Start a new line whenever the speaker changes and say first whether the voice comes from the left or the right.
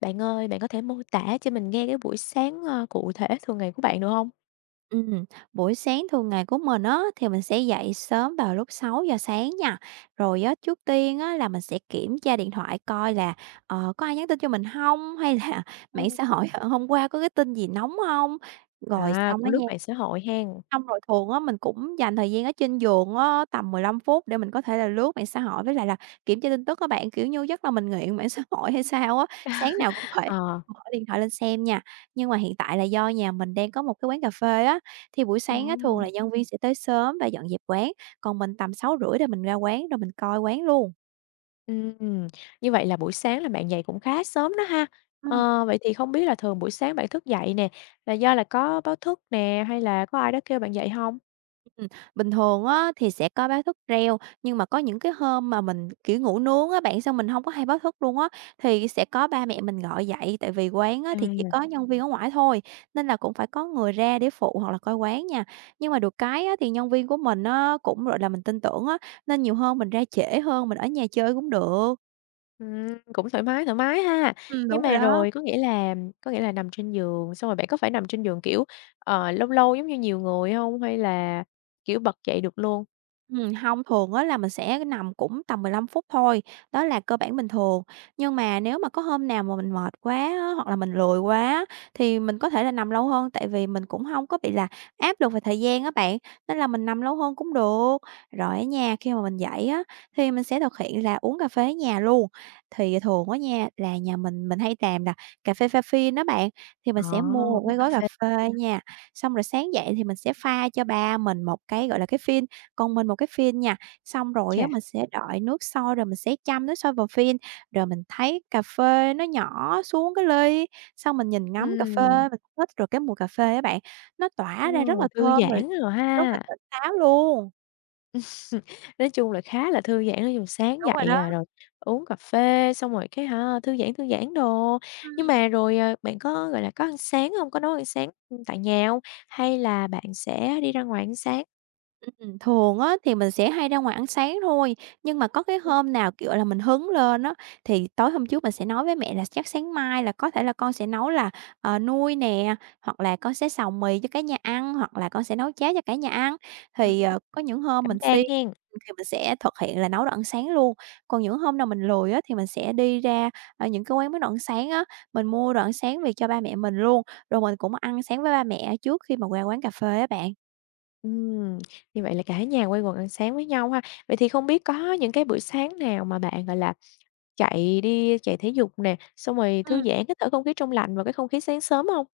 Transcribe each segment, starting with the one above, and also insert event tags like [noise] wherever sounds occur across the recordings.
left: Bạn ơi, bạn có thể mô tả cho mình nghe cái buổi sáng, cụ thể thường ngày của bạn được không?
right: Ừm, buổi sáng thường ngày của mình á thì mình sẽ dậy sớm vào lúc 6 giờ sáng nha. Rồi á, trước tiên á là mình sẽ kiểm tra điện thoại coi là, có ai nhắn tin cho mình không hay là [laughs] mạng
left: Ừm.
right: xã hội hôm qua có cái tin gì nóng không? Rồi
left: À,
right: xong
left: cũng
right: á
left: lướt
right: nha
left: mạng xã hội hen.
right: Xong rồi thường á mình cũng dành thời gian ở trên giường á tầm 15 phút để mình có thể là lướt mạng xã hội với lại là kiểm tra tin tức các bạn, kiểu như, chắc là mình nghiện mạng [laughs] xã hội hay sao á, sáng nào cũng phải
left: Ờ.
right: mở điện thoại lên xem nha. Nhưng mà hiện tại là do nhà mình đang có một cái quán cà phê á, thì buổi
left: Ờ.
right: sáng á, thường là nhân viên sẽ tới sớm và dọn dẹp quán, còn mình tầm 6h30 rồi mình ra quán rồi mình coi quán luôn.
left: Ừm, như vậy là buổi sáng là bạn dậy cũng khá sớm đó ha.
right: Ừm.
left: Ờ, vậy thì không biết là thường buổi sáng bạn thức dậy nè, là do là có báo thức nè, hay là có ai đó kêu bạn dậy không?
right: Ừm, bình thường á, thì sẽ có báo thức reo, nhưng mà có những cái hôm mà mình, kiểu, ngủ nướng á bạn, xong mình không có hay báo thức luôn á, thì sẽ có ba mẹ mình gọi dậy, tại vì quán á, thì chỉ
left: À,
right: có nhân viên ở ngoài thôi, nên là cũng phải có người ra để phụ hoặc là coi quán nha. Nhưng mà được cái á, thì nhân viên của mình á, cũng, gọi là, mình tin tưởng á, nên nhiều hôm mình ra trễ hơn, mình ở nhà chơi cũng được.
left: ừm, cũng thoải mái ha. Nhưng
right: Đúng rồi
left: mà
right: đó.
left: rồi có nghĩa là nằm trên giường, xong rồi bạn có phải nằm trên giường, kiểu, lâu lâu giống như nhiều người không hay là, kiểu, bật dậy được luôn?
right: Hông, thường á là mình sẽ nằm cũng tầm 15 phút thôi, đó là cơ bản bình thường. Nhưng mà nếu mà có hôm nào mà mình mệt quá á, hoặc là mình lười quá thì mình có thể là nằm lâu hơn, tại vì mình cũng không có bị là áp lực về thời gian á bạn, nên là mình nằm lâu hơn cũng được. Rồi á nha, khi mà mình dậy á, thì mình sẽ thực hiện là uống cà phê ở nhà luôn. Thì thường á nha, là nhà mình hay làm là cà phê pha phin á bạn, thì mình
left: Ờ,
right: sẽ mua một
left: uống
right: cái
left: cà
right: gói cà
left: phê,
right: phê nha, xong rồi sáng dậy thì mình sẽ pha cho ba mình một cái, gọi là, cái phin. Còn mình một cái phin nha, xong rồi á
left: chà,
right: mình sẽ đợi nước sôi rồi mình sẽ chăm nước sôi vào phin, rồi mình thấy cà phê nó nhỏ xuống cái ly, xong mình nhìn ngắm cà
left: ừm,
right: phê, mình thích rồi cái mùi cà phê á bạn, nó
left: ừ,
right: tỏa ra rất là
left: thư
right: thơm rồi
left: giãn rồi
right: rất là
left: ha.
right: tỉnh táo luôn.
left: [laughs] Nói chung là khá là thư giãn, nói chung sáng
right: Đúng rồi
left: dậy,
right: đó.
left: à, rồi uống cà phê xong rồi cái hả, thư giãn đồ. Nhưng
right: Ừm.
left: mà rồi, bạn có, gọi là, có ăn sáng không? Có nấu ăn sáng, ừ, tại nhà hông? Hay là bạn sẽ đi ra ngoài ăn sáng?
right: Thường á thì mình sẽ hay ra ngoài ăn sáng thôi, nhưng mà có cái
left: Ừm,
right: hôm nào, kiểu là, mình hứng lên á, thì tối hôm trước mình sẽ nói với mẹ là chắc sáng mai là có thể là con sẽ nấu là, nuôi nè, hoặc là con sẽ xào mì cho cả nhà ăn, hoặc là con sẽ nấu cháo cho cả nhà ăn.
left: ừm,
right: Thì, có những hôm
left: đảm
right: mình
left: đang
right: siêng
left: hen.
right: thì mình sẽ thực hiện là nấu đồ ăn sáng luôn, còn những hôm nào mình lười á thì mình sẽ đi ra, những cái quán bán đồ ăn sáng á, mình mua đồ ăn sáng về cho ba mẹ mình luôn, rồi mình cũng ăn sáng với ba mẹ trước khi mà qua quán cà phê á bạn.
left: Ừm, như vậy là cả nhà quây quần ăn sáng với nhau ha. Vậy thì không biết có những cái bữa sáng nào mà bạn, gọi là, chạy đi chạy thể dục nè, xong rồi thư
right: Ừm.
left: giãn, hít thở không khí trong lành và cái không khí sáng sớm hông?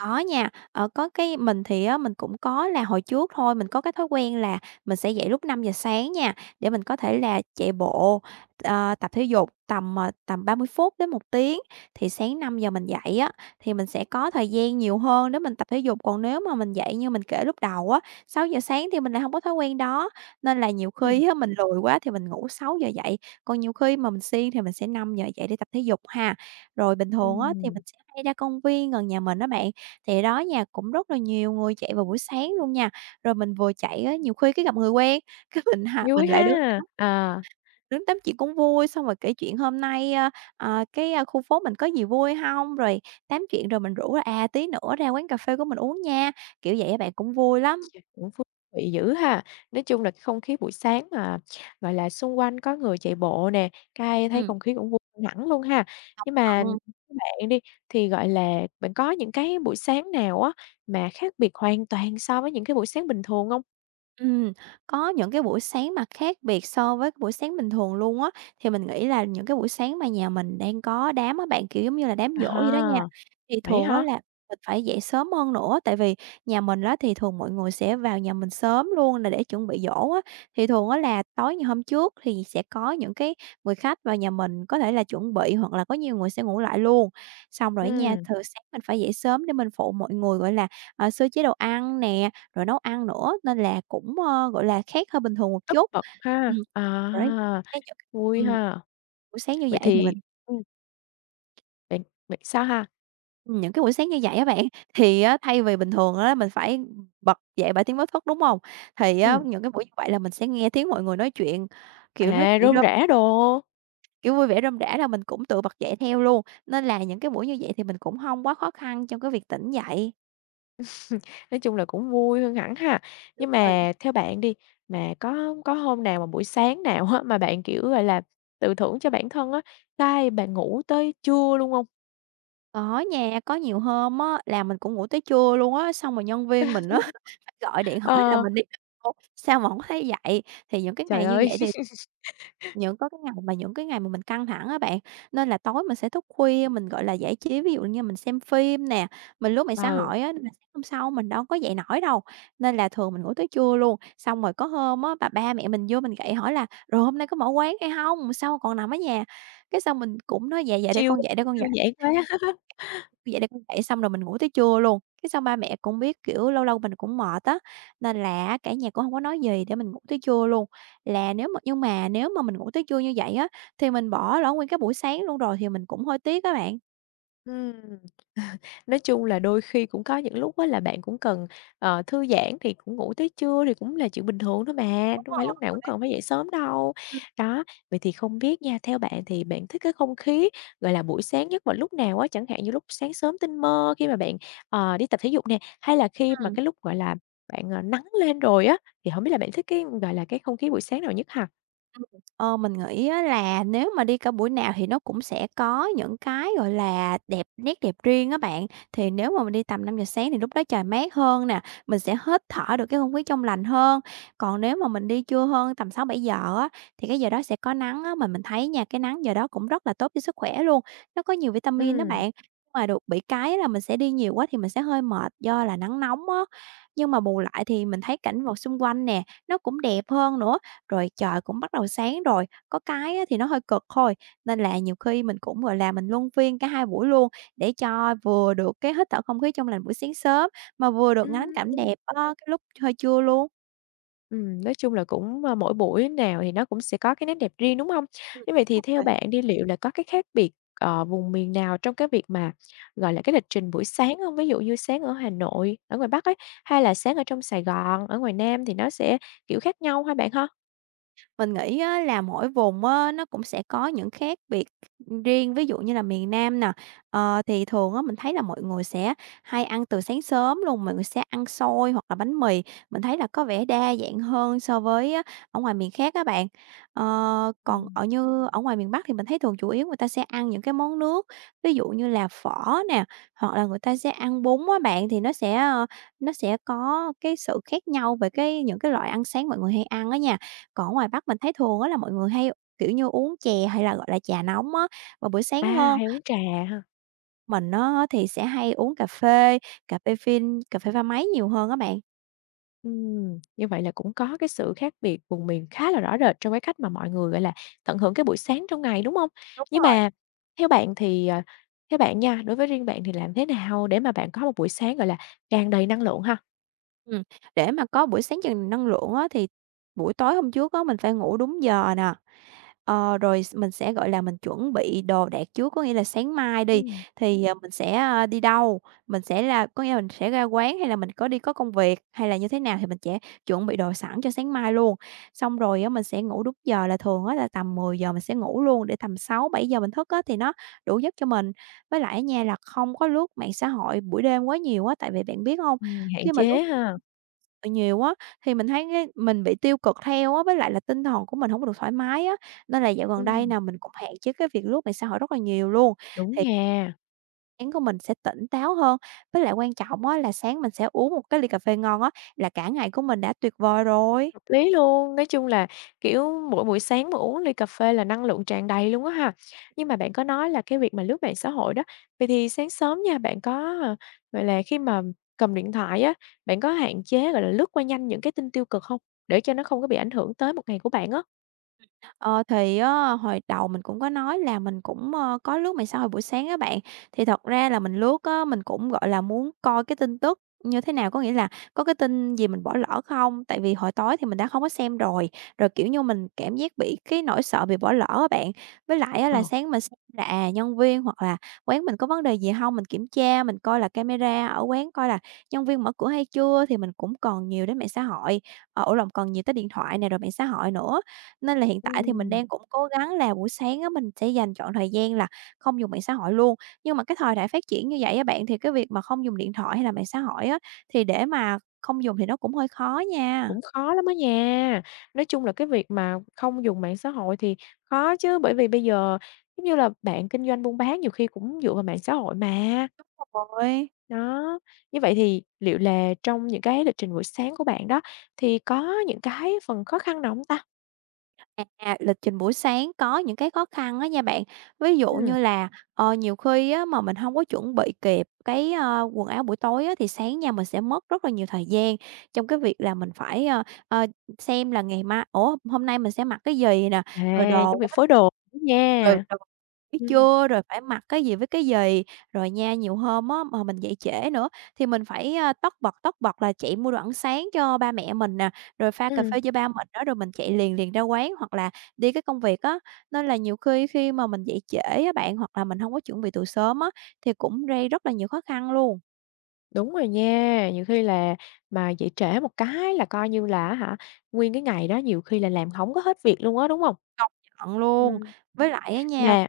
right: Có nha, có cái mình thì á, mình cũng có là hồi trước thôi, mình có cái thói quen là mình sẽ dậy lúc 5 giờ sáng nha, để mình có thể là chạy bộ, tập thể dục tầm 30 phút đến 1 tiếng. Thì sáng 5 giờ mình dậy á, thì mình sẽ có thời gian nhiều hơn để mình tập thể dục, còn nếu mà mình dậy như mình kể lúc đầu á, 6 giờ sáng thì mình lại không có thói quen đó, nên là nhiều
left: Ừm.
right: khi á, mình lười quá thì mình ngủ 6 giờ dậy, còn nhiều khi mà mình siêng thì mình sẽ 5 giờ dậy để tập thể dục ha. Rồi bình thường á, thì
left: Ừm.
right: mình sẽ hay ra công viên gần nhà mình đó bạn, thì đó nha, cũng rất là nhiều người chạy vào buổi sáng luôn nha. Rồi mình vừa chạy á, nhiều khi cái gặp người quen, [laughs] cái mình ha mình
left: Vui
right: lại
left: ha! À,
right: đứng tám chuyện cũng vui, xong rồi kể chuyện hôm nay, a, à, cái, a, khu phố mình có gì vui hông, rồi tám chuyện rồi mình rủ là, tí nữa ra quán cà phê của mình uống nha, kiểu vậy á bạn, cũng vui lắm.
left: ch cũng thú vị dữ ha. Nói chung là cái không khí buổi sáng mà, gọi là, xung quanh có người chạy bộ nè, cái thấy
right: Ừm.
left: không khí cũng vui hơn hẳn luôn ha. Nhưng mà
right: Ừ.
left: với bạn đi, thì, gọi là, bạn có những cái buổi sáng nào á mà khác biệt hoàn toàn so với những cái buổi sáng bình thường hông?
right: Ừm, có những cái buổi sáng mà khác biệt so với cái buổi sáng bình thường luôn á, thì mình nghĩ là những cái buổi sáng mà nhà mình đang có đám á bạn, kiểu, giống như là đám giỗ vậy đó nha,
left: À,
right: thì
left: vậy
right: thường á
left: hả?
right: là mình phải dậy sớm hơn nữa, tại vì nhà mình á thì thường mọi người sẽ vào nhà mình sớm luôn là để chuẩn bị giỗ á. Thì thường á là tối ngày hôm trước thì sẽ có những cái người khách vào nhà mình, có thể là chuẩn bị hoặc là có nhiều người sẽ ngủ lại luôn. Xong rồi nha,
left: Ừm,
right: thường sáng mình phải dậy sớm để mình phụ mọi người, gọi là, sơ chế đồ ăn nè, rồi nấu ăn nữa, nên là cũng, gọi là, khác hơn bình thường một
left: tất
right: chút.
left: bật ha.
right: Ừm, rồi
left: À,
right: cái những
left: vui
right: ừm,
left: ha.
right: buổi sáng như
left: Vậy
right: vậy thì
left: thì
right: mình
left: ừm, bạn bạn sao ha?
right: Những cái buổi sáng như vậy á bạn, thì á thay vì bình thường á mình phải bật dậy bởi tiếng báo thức, đúng không? Thì á
left: Ừm,
right: những cái buổi như vậy là mình sẽ nghe tiếng mọi người nói chuyện, kiểu, nói
left: à,
right: chuyện
left: rôm
right: rôm
left: rả đồ,
right: kiểu, vui vẻ rôm rả là mình cũng tự bật dậy theo luôn, nên là những cái buổi như vậy thì mình cũng không quá khó khăn trong cái việc tỉnh dậy.
left: nói chung là cũng vui hơn hẳn ha.
right: Đúng
left: Nhưng
right: rồi.
left: mà theo bạn đi, mà có hôm nào mà buổi sáng nào á, mà bạn, kiểu, gọi là, tự thưởng cho bản thân á, cái bạn ngủ tới trưa luôn không?
right: Có nha, có nhiều hôm á là mình cũng ngủ tới trưa luôn á, xong rồi nhân viên mình á [laughs] phải gọi điện hỏi là
left: Ờ,
right: mình đi đâu, sao mà không thấy dậy. Thì những cái
left: trời
right: ngày như
left: ơi,
right: vậy thì
left: [laughs]
right: những có cái ngày mà Những cái ngày mà mình căng thẳng á bạn, nên là tối mình sẽ thức khuya, mình, gọi là, giải trí, ví dụ như mình xem phim nè, mình lướt mạng xã
left: ừ,
right: hội á, nên là sáng hôm sau mình đâu có dậy nổi đâu. Nên là thường mình ngủ tới trưa luôn, xong rồi có hôm á, ba mẹ mình vô mình gậy hỏi là "Rồi hôm nay có mở quán hay không? Sao còn nằm ở nhà?" Cái xong mình cũng nói: "Dạ, dạ, để
left: chill
right: con dậy, để
left: quá,
right: con
left: thư
right: dậy."
left: giãn quá. [laughs]
right: Vậy là con dậy xong rồi mình ngủ tới trưa luôn, cái xong ba mẹ cũng biết, kiểu, lâu lâu mình cũng mệt á, nên là á cả nhà cũng hông có nói gì để mình ngủ tới trưa luôn. Là nếu mà nhưng mà Nếu mà mình ngủ tới trưa như vậy á, thì mình bỏ lỡ nguyên cái buổi sáng luôn rồi thì mình cũng hơi tiếc á bạn.
left: Ừm. Nói chung là đôi khi cũng có những lúc á là bạn cũng cần, thư giãn thì cũng ngủ tới trưa thì cũng là chuyện bình thường thôi mà,
right: Đúng
left: đâu
right: rồi,
left: phải lúc nào cũng
right: đấy.
left: cần phải dậy sớm đâu. Đó, vậy thì không biết nha, theo bạn thì bạn thích cái không khí, gọi là, buổi sáng nhất vào lúc nào á? Chẳng hạn như lúc sáng sớm tinh mơ khi mà bạn, đi tập thể dục nè, hay là khi mà
right: Ừm.
left: cái lúc, gọi là, bạn, nắng lên rồi á, thì không biết là bạn thích cái, gọi là, cái không khí buổi sáng nào nhất hả?
right: Ừm, mình nghĩ á là nếu mà đi cả buổi nào thì nó cũng sẽ có những cái, gọi là, đẹp nét đẹp riêng á bạn. Thì nếu mà mình đi tầm 5 giờ sáng thì lúc đó trời mát hơn nè, mình sẽ hít thở được cái không khí trong lành hơn. Còn nếu mà mình đi trưa hơn tầm 6:00-7:00 á, thì cái giờ đó sẽ có nắng á, mà mình thấy nha, cái nắng giờ đó cũng rất là tốt cho sức khỏe luôn, nó có nhiều vitamin đó
left: Ừm.
right: bạn. Nhưng mà được bị cái là mình sẽ đi nhiều quá thì mình sẽ hơi mệt do là nắng nóng á. Nhưng mà bù lại thì mình thấy cảnh vật xung quanh nè, nó cũng đẹp hơn nữa. Rồi trời cũng bắt đầu sáng rồi, có cái á thì nó hơi cực thôi, nên là nhiều khi mình cũng, gọi là, mình luân phiên cả hai buổi luôn để cho vừa được cái hít thở không khí trong lành buổi sáng sớm, mà vừa được ngắm cảnh
left: Đúng.
right: đẹp á, cái lúc hơi trưa luôn.
left: Nói chung là cũng, mỗi buổi nào thì nó cũng sẽ có cái nét đẹp riêng, đúng không?
right: Ừm,
left: Như vậy thì
right: đúng
left: theo
right: rồi.
left: bạn đi, liệu là có cái khác biệt, vùng miền nào trong cái việc mà, gọi là, cái lịch trình buổi sáng không? Ví dụ như sáng ở Hà Nội, ở ngoài Bắc ấy, hay là sáng ở trong Sài Gòn, ở ngoài Nam thì nó sẽ, kiểu, khác nhau ha bạn ha?
right: Mình nghĩ á là mỗi vùng á, nó cũng sẽ có những khác biệt riêng, ví dụ như là miền Nam nè, thì thường á mình thấy là mọi người sẽ hay ăn từ sáng sớm luôn, mọi người sẽ ăn xôi hoặc là bánh mì, mình thấy là có vẻ đa dạng hơn so với á ở ngoài miền khác các bạn. Còn
left: Ừm.
right: ở như ở ngoài miền Bắc thì mình thấy thường chủ yếu người ta sẽ ăn những cái món nước, ví dụ như là phở nè, hoặc là người ta sẽ ăn bún á bạn, thì nó sẽ, nó sẽ có cái sự khác nhau về cái những cái loại ăn sáng mọi người hay ăn á nha. Còn ở ngoài Bắc mình thấy thường á là mọi người hay, kiểu như, uống chè hay là, gọi là, trà nóng á vào buổi sáng
left: À,
right: hơn,
left: hay uống trà ha.
right: mình á thì sẽ hay uống cà phê phin, cà phê pha máy nhiều hơn á bạn.
left: Như vậy là cũng có cái sự khác biệt vùng miền khá là rõ rệt trong cái cách mà mọi người, gọi là, tận hưởng cái buổi sáng trong ngày, đúng không?
right: Đúng
left: Nhưng
right: rồi.
left: mà theo bạn thì, theo bạn nha, đối với riêng bạn thì làm thế nào để mà bạn có một buổi sáng, gọi là, tràn đầy năng lượng ha?
right: Ừm, để mà có buổi sáng chừng năng lượng á thì buổi tối hôm trước á mình phải ngủ đúng giờ nè, rồi mình sẽ, gọi là, mình chuẩn bị đồ đạc trước, có nghĩa là sáng mai đi
left: Ừm.
right: thì, mình sẽ, đi đâu, mình sẽ là có nghĩa là mình sẽ ra quán hay là mình có đi có công việc hay là như thế nào thì mình sẽ chuẩn bị đồ sẵn cho sáng mai luôn. Xong rồi á, mình sẽ ngủ đúng giờ là thường á là tầm mười giờ mình sẽ ngủ luôn để tầm 600 giờ mình thức á thì nó đủ giấc cho mình. Với lại á nha là không có lướt mạng xã hội buổi đêm quá nhiều á, tại vì bạn biết không
left: Hạn
right: khi mà lướt
left: chế ha.
right: nhiều á, thì mình thấy cái mình bị tiêu cực theo á, với lại là tinh thần của mình không có được thoải mái á. Nên là dạo gần đây
left: Ừm,
right: nào mình cũng hạn chế cái việc lướt mạng xã hội rất là nhiều luôn,
left: đúng
right: thì
left: nha.
right: sáng của mình sẽ tỉnh táo hơn. Với lại quan trọng á là sáng mình sẽ uống một cái ly cà phê ngon á, là cả ngày của mình đã tuyệt vời rồi.
left: Lý luôn, nói chung là, kiểu, mỗi buổi sáng mà uống ly cà phê là năng lượng tràn đầy luôn á ha. Nhưng mà bạn có nói là cái việc mà lướt mạng xã hội đó, vậy thì sáng sớm nha, bạn có, gọi là, khi mà cầm điện thoại á, bạn có hạn chế, gọi là, lướt qua nhanh những cái tin tiêu cực không? Để cho nó không có bị ảnh hưởng tới một ngày của bạn á.
right: Ờ, thì á, hồi đầu mình cũng có nói là mình cũng, có lướt mạng xã hội buổi sáng á bạn. Thì thật ra là mình lướt á, mình cũng, gọi là, muốn coi cái tin tức như thế nào, có nghĩa là có cái tin gì mình bỏ lỡ không? Tại vì hồi tối thì mình đã không có xem rồi, rồi, kiểu như, mình cảm giác bị cái nỗi sợ bị bỏ lỡ á bạn. Với lại á là
left: Ờ.
right: sáng mình xem là, à, nhân viên hoặc là quán mình có vấn đề gì không mình kiểm tra, mình coi là camera ở quán coi là nhân viên mở cửa hay chưa, thì mình cũng còn nhiều đến mạng xã hội, ủa lòng còn nhiều tới điện thoại này rồi mạng xã hội nữa. Nên là hiện tại thì mình
left: Ừm.
right: đang cũng cố gắng là buổi sáng á, mình sẽ dành trọn thời gian là không dùng mạng xã hội luôn. Nhưng mà cái thời đại phát triển như vậy á bạn, thì cái việc mà không dùng điện thoại hay là mạng xã hội á, thì để mà không dùng thì nó cũng hơi khó nha.
left: Cũng khó lắm á nha. Nói chung là cái việc mà không dùng mạng xã hội thì khó chứ, bởi vì bây giờ, giống như là, bạn kinh doanh buôn bán nhiều khi cũng dựa vào mạng xã hội mà.
right: Đúng rồi.
left: Đó, như vậy thì liệu là trong những cái lịch trình buổi sáng của bạn đó, thì có những cái phần khó khăn nào hông ta?
right: À, lịch trình buổi sáng có những cái khó khăn á nha bạn. Ví dụ
left: Ừm,
right: như là, nhiều khi á mà mình không có chuẩn bị kịp cái, quần áo buổi tối á, thì sáng nha mình sẽ mất rất là nhiều thời gian trong cái việc là mình phải, xem là ngày mai ủa, hôm nay mình sẽ mặc cái gì nè,
left: à,
right: rồi đồ
left: trong
right: quá
left: việc phối đồ nữa
right: rồi
left: nha.
right: đồ buổi
left: Ừm,
right: trưa, rồi phải mặc cái gì với cái gì. Rồi nha, nhiều hôm á mà mình dậy trễ nữa thì mình phải, tất bật là chạy mua đồ ăn sáng cho ba mẹ mình nè, rồi pha cà
left: ừm,
right: phê cho ba mình đó, rồi mình chạy liền liền ra quán hoặc là đi cái công việc á. Nên là nhiều khi khi mà mình dậy trễ á bạn, hoặc là mình hông có chuẩn bị từ sớm á, thì cũng gây rất là nhiều khó khăn luôn.
left: đúng rồi nha, nhiều khi là mà dậy trễ một cái là coi như là á hả, nguyên cái ngày đó nhiều khi là làm hổng có hết việc luôn á, đúng hông?
right: Công nhận luôn.
left: Ừm,
right: Với lại á nha
left: mà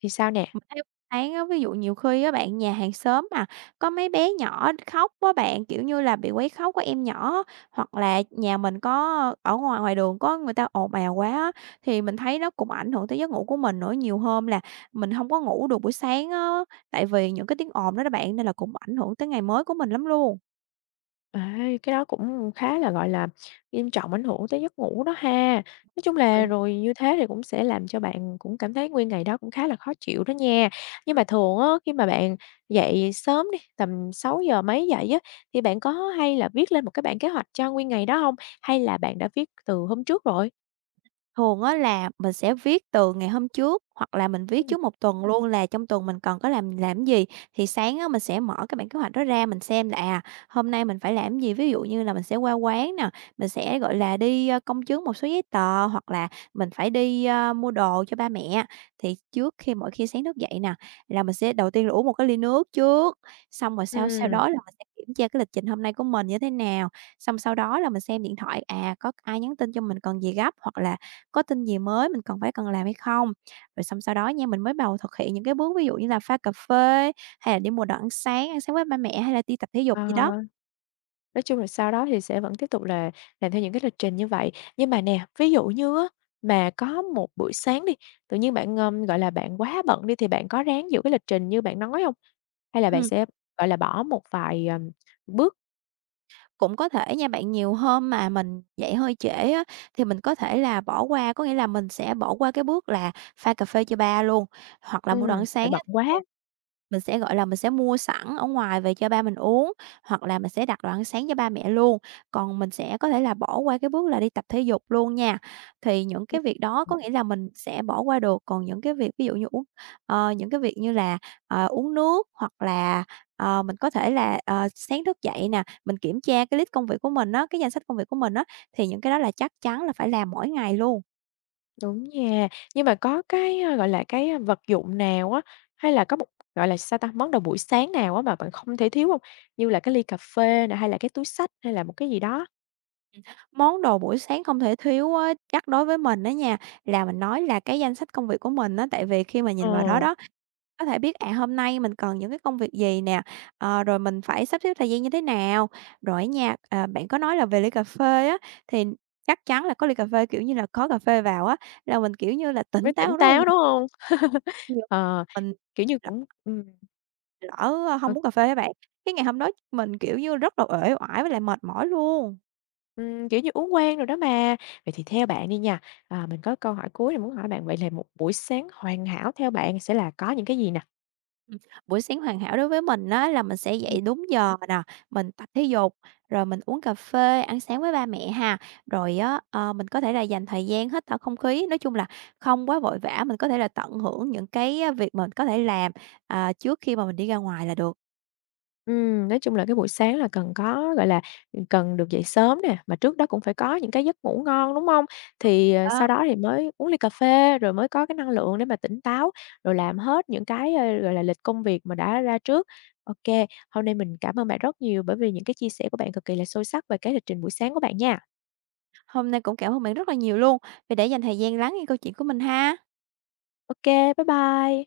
left: thì sao nè?
right: mình thấy tháng á, ví dụ nhiều khi á bạn, nhà hàng xóm mà, có mấy bé nhỏ khóc á bạn, kiểu như là, bị quấy khóc của em nhỏ á, hoặc là nhà mình có ở ngoài ngoài đường có người ta ồn ào quá á, thì mình thấy nó cũng ảnh hưởng tới giấc ngủ của mình nữa. Nhiều hôm là mình không có ngủ được buổi sáng á, tại vì những cái tiếng ồn đó đó bạn, nên là cũng ảnh hưởng tới ngày mới của mình lắm luôn.
left: À, cái đó cũng khá là, gọi là, nghiêm trọng ảnh hưởng tới giấc ngủ đó ha. Nói chung
right: Ôi.
left: là rồi như thế thì cũng sẽ làm cho bạn cũng cảm thấy nguyên ngày đó cũng khá là khó chịu đó nha. Nhưng mà thường á, khi mà bạn dậy sớm đi, tầm 6 giờ mấy dậy á, thì bạn có hay là viết lên một cái bản kế hoạch cho nguyên ngày đó không? Hay là bạn đã viết từ hôm trước rồi?
right: Thường á là mình sẽ viết từ ngày hôm trước, hoặc là mình viết
left: Ừm.
right: trước một tuần luôn là trong tuần mình còn có làm gì. Thì sáng á, mình sẽ mở cái bản kế hoạch đó ra, mình xem là, à, hôm nay mình phải làm gì, ví dụ như là mình sẽ qua quán nè, mình sẽ, gọi là, đi, công chứng một số giấy tờ, hoặc là mình phải đi, mua đồ cho ba mẹ. Thì trước khi mỗi khi sáng thức dậy nè, là mình sẽ đầu tiên là uống một cái ly nước trước, xong rồi sau sau
left: Ừm,
right: đó là mình sẽ kiểm tra cái lịch trình hôm nay của mình như thế nào, xong sau đó là mình xem điện thoại, à, có ai nhắn tin cho mình cần gì gấp, hoặc là có tin gì mới mình cần phải cần làm hay không. Rồi xong sau đó nha, mình mới bầu thực hiện những cái bước ví dụ như là pha cà phê, hay là đi mua đồ ăn sáng với ba mẹ hay là đi tập thể dục
left: ờ.
right: gì đó.
left: Nói chung là sau đó thì sẽ vẫn tiếp tục là làm theo những cái lịch trình như vậy. Nhưng mà nè, ví dụ như á, mà có một buổi sáng đi, tự nhiên bạn, gọi là, bạn quá bận đi thì bạn có ráng giữ cái lịch trình như bạn nói không? Hay là bạn
right: Ừm,
left: sẽ, gọi là, bỏ một vài, bước?
right: cũng có thể nha bạn, nhiều hôm mà mình dậy hơi trễ á, thì mình có thể là bỏ qua, có nghĩa là mình sẽ bỏ qua cái bước là pha cà phê cho ba luôn, hoặc là mua đồ ăn
left: Tại
right: sáng
left: bận
right: á.
left: quá.
right: Mình sẽ, gọi là, mình sẽ mua sẵn ở ngoài về cho ba mình uống, hoặc là mình sẽ đặt đồ ăn sáng cho ba mẹ luôn, còn mình sẽ có thể là bỏ qua cái bước là đi tập thể dục luôn nha. Thì những
left: Ừm,
right: cái việc đó có nghĩa là mình sẽ bỏ qua được, còn những cái việc ví dụ như những cái việc như là, uống nước hoặc là, mình có thể là, sáng thức dậy nè, mình kiểm tra cái list công việc của mình á, cái danh sách công việc của mình á, thì những cái đó là chắc chắn là phải làm mỗi ngày luôn.
left: đúng nha. Nhưng mà có cái, a, gọi là, cái, a, vật dụng nào á, hay là có một, gọi là, sao ta, món đồ buổi sáng nào á mà bạn không thể thiếu không? Như là cái ly cà phê nè, hay là cái túi xách, hay là một cái gì đó?
right: Món đồ buổi sáng không thể thiếu á, chắc đối với mình á nha, là mình nói là cái danh sách công việc của mình á, tại vì khi mà
left: Ờ.
right: nhìn vào đó đó, có thể biết, à, hôm nay mình cần những cái công việc gì nè, rồi mình phải sắp xếp thời gian như thế nào. Rồi á nha, à, bạn có nói là về ly cà phê á, thì chắc chắn là có ly cà phê, kiểu như là, có cà phê vào á, là mình, kiểu như là,
left: Mới
right: tỉnh
left: tỉnh
right: táo rất là
left: táo, đúng
right: nhiều,
left: hông? [laughs] Ờ,
right: mình
left: kiểu như, cũng
right: lỡ
left: ờ,
right: hông uống cà phê á bạn, cái ngày hôm đó mình, kiểu như, rất là uể oải với lại mệt mỏi luôn.
left: kiểu như, uống quen rồi đó mà. Vậy thì theo bạn đi nha, à, mình có câu hỏi cuối này muốn hỏi bạn, vậy là một buổi sáng hoàn hảo theo bạn sẽ là có những cái gì nè?
right: Ừm, buổi sáng hoàn hảo đối với mình á là mình sẽ dậy đúng giờ nè, mình tập thể dục, rồi mình uống cà phê, ăn sáng với ba mẹ ha. Rồi á, mình có thể là dành thời gian hít thở không khí, nói chung là không quá vội vã, mình có thể là tận hưởng những cái á việc mình có thể làm, à, trước khi mà mình đi ra ngoài là được.
left: Nói chung là cái buổi sáng là cần có, gọi là, cần được dậy sớm nè, mà trước đó cũng phải có những cái giấc ngủ ngon, đúng hông? Thì, sau
right: Đó,
left: đó thì mới uống ly cà phê rồi mới có cái năng lượng để mà tỉnh táo, rồi làm hết những cái, gọi là, lịch công việc mà đã ra trước. Ô kê, hôm nay mình cảm ơn bạn rất nhiều bởi vì những cái chia sẻ của bạn cực kỳ là sâu sắc về cái lịch trình buổi sáng của bạn nha.
right: hôm nay cũng cảm ơn bạn rất là nhiều luôn vì đã dành thời gian lắng nghe câu chuyện của mình ha.
left: Ô kê, bye bye.